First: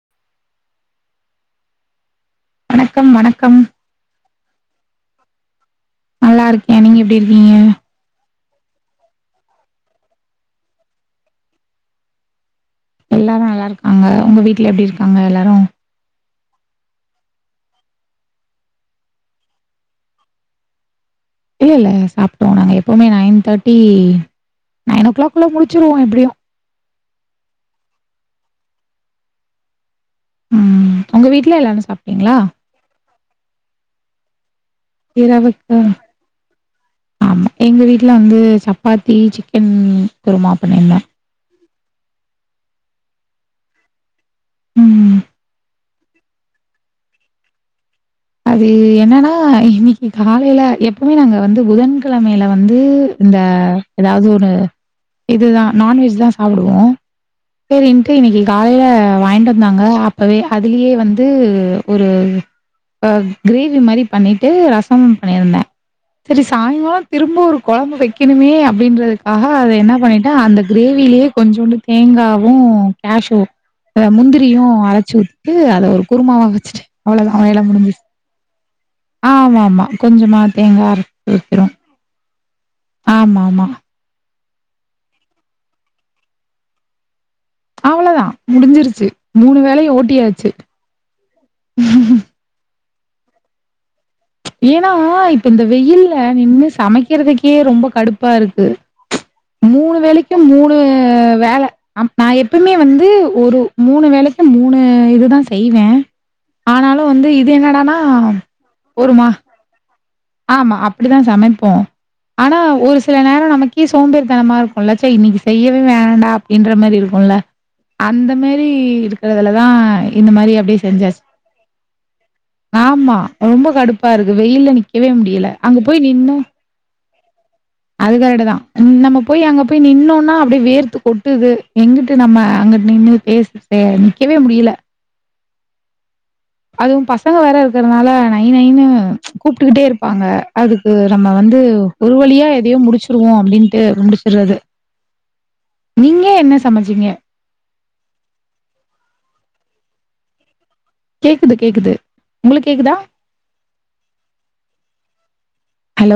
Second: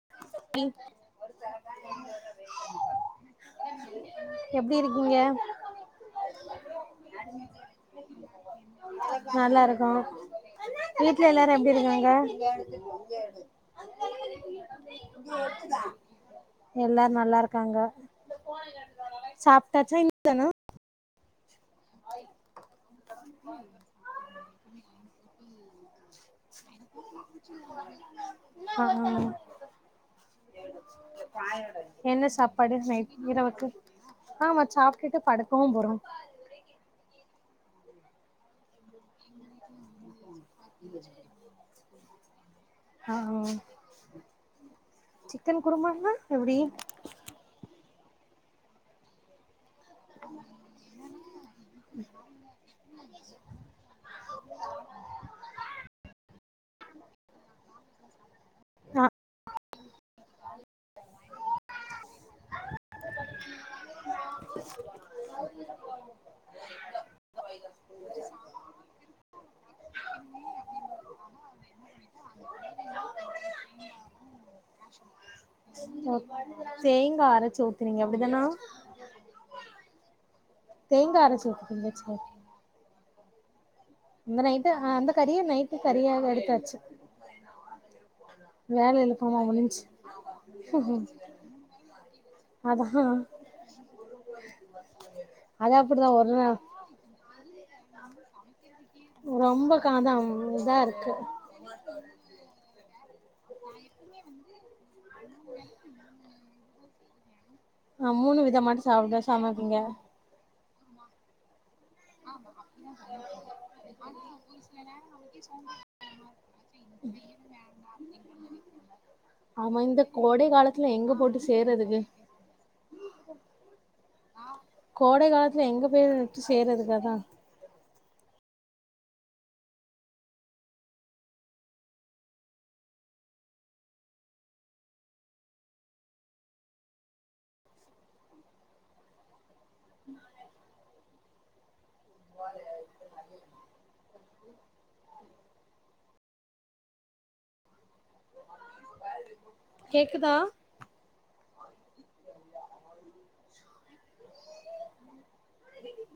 [inaudible] வணக்கம் வணக்கம் எப்டி இருக்கீங்க நல்லாருக்கே நீங்க எப்டி இருக்கீங்க நல்லாருக்கோ வீட்ல எல்லாரு எப்டி இருக்காங்க எல்லாரு நல்லாருக்காங்க உங்க வீ்ட்ல எப்டிருக் [unintelligible] எல்லாரு நல்லா இருக்காங்க சாப்ட்டாச்சா இனிமே தானா இல்லல்ல சாப்ட்டோ நாங்க எப்போமே நைன் தேர்ட்டி நைன் ஓ கிளாக்குள்ள முடிச்சிருவோ எப்டியு ஆ ஆ ம் உங்க வீட்ல எல்லாரு என்ன சாப்ட்டீங்களா சாப்பாடு நைட் இரவுக்கு ஆமா சாப் இரவுக்கா ஆமா எங்க வீட்ல வந்து சப் ப்பாத்தி சிக்கன் குருமா பண்ணிருந்தே ஆ ஓ ம் சிக்கன் குருமான்னா எப்டி அது என்னனா இன்னைக்கு காலைல எப்பவுமே நாங்க வந்து புதன்கெழமைல வந்து இந்த எதாவ்து ஒன்னு இதுதா நான்வெஜ் தா சாப்டுவோ சேரின்ட்டு இன்னைக்கு காலைல ஆ வாங்கிட்டு வந்தாங்க அப்பவே அதுலயே வந்து ஒரு அ கிரேவி மாரி பண்ணிட்டு ரசமு பண்ணியருந்தே செரி சாய்ங்கால திரும்ப ஒரு கொழம்பு வெக்கணுமே அப்டின்றதுக்காக அத என்ன பண்ணிட்டே அந்த கிரேவிலே கொஞ்சோண்டு தேங்காவு கேஷ்யூவு அ முந்திரியு அரைச்சு ஊத்திட்டு அத ஒரு குருமாவா வச்சுட்டே அவ்ளோ தா வேல முடிஞ்சுருச் இதனா ஆமாம்மா கொஞ்சமா தேங்கா அரச்சு ஊத்திருவோ ஆமாம்மா இந்த நைட்டு அ அந்த கறிய நைட்டு கறியா வறுத்தாச்சு அவளதா முடிஞ்சிருச்சு இழுக்காம மூணு முடிஞ்சு வேலையு ஓட்டியாச்சு அதா ஏனா இப்ப இந்த அது அப்டிதா வெயில்ல ஒரு நாள் நின்னு சமைக்கிறதுக்கே ரொம்ப கடுப்பா இருக்கு ரொம்ப மூணு காதா வேலைக்கு இதா மூணு இருக்கு வேல ஆமா நா எப்பவுமே வந்து ஒரு மூணு வேலைக்கு மூணு இதுதா செய்வே ஆனாலு வந்து இது என்னடானா ஆ மூணு விதமா தா சாப்ட சமைப்பீங்க ஆமா அப்டிதா சமைப்போ ஆனா ஒரு சில நேர நமக்கே சோம்பேறி தனமா இருக்குல்ல சை இன்னைக்கு செய்யவே வேண்டா ன்ற மாரி இருக்குல்ல அந்த மாரி இருக்கிறதுலதா ஆமா இந்த கோடை மாரி அப்டியே காலத்துல எங்க செஞ்சாச்சு போட்டு செய்றதுக்கு ஆமா ரொம்ப கடுப்பா இருக்கு வெயில்ல நிக்கவே முடியல அங்க போய் நின்னு வேற இதுக்கு அதா அது கரெட்டு தா ம் நம்ம போய் அங்க போய் நின்னோனா அப்டியே வேர்த்து கொட்டுது எங்கிட் டு நம்ம அங்குட்டு நின்னு பேசி சே நிக்கவே முடியல அதுவு பசங்க வேற இருக்கிறதுனால நை நைன்னு கூப்ட்டுக்கிட்டே இருப்பாங்க அதுக்கு நம்ம வந்து ஒரு வழியா இதையு முடிச்சிருவோ அப்டின் ட்டு முடிச்சுட்றது நீங்க என்ன சமைச்சீங்க கேக்குதா கேக்குது கேக்குது உங்களுக்கு கேக்குதா ஹலோ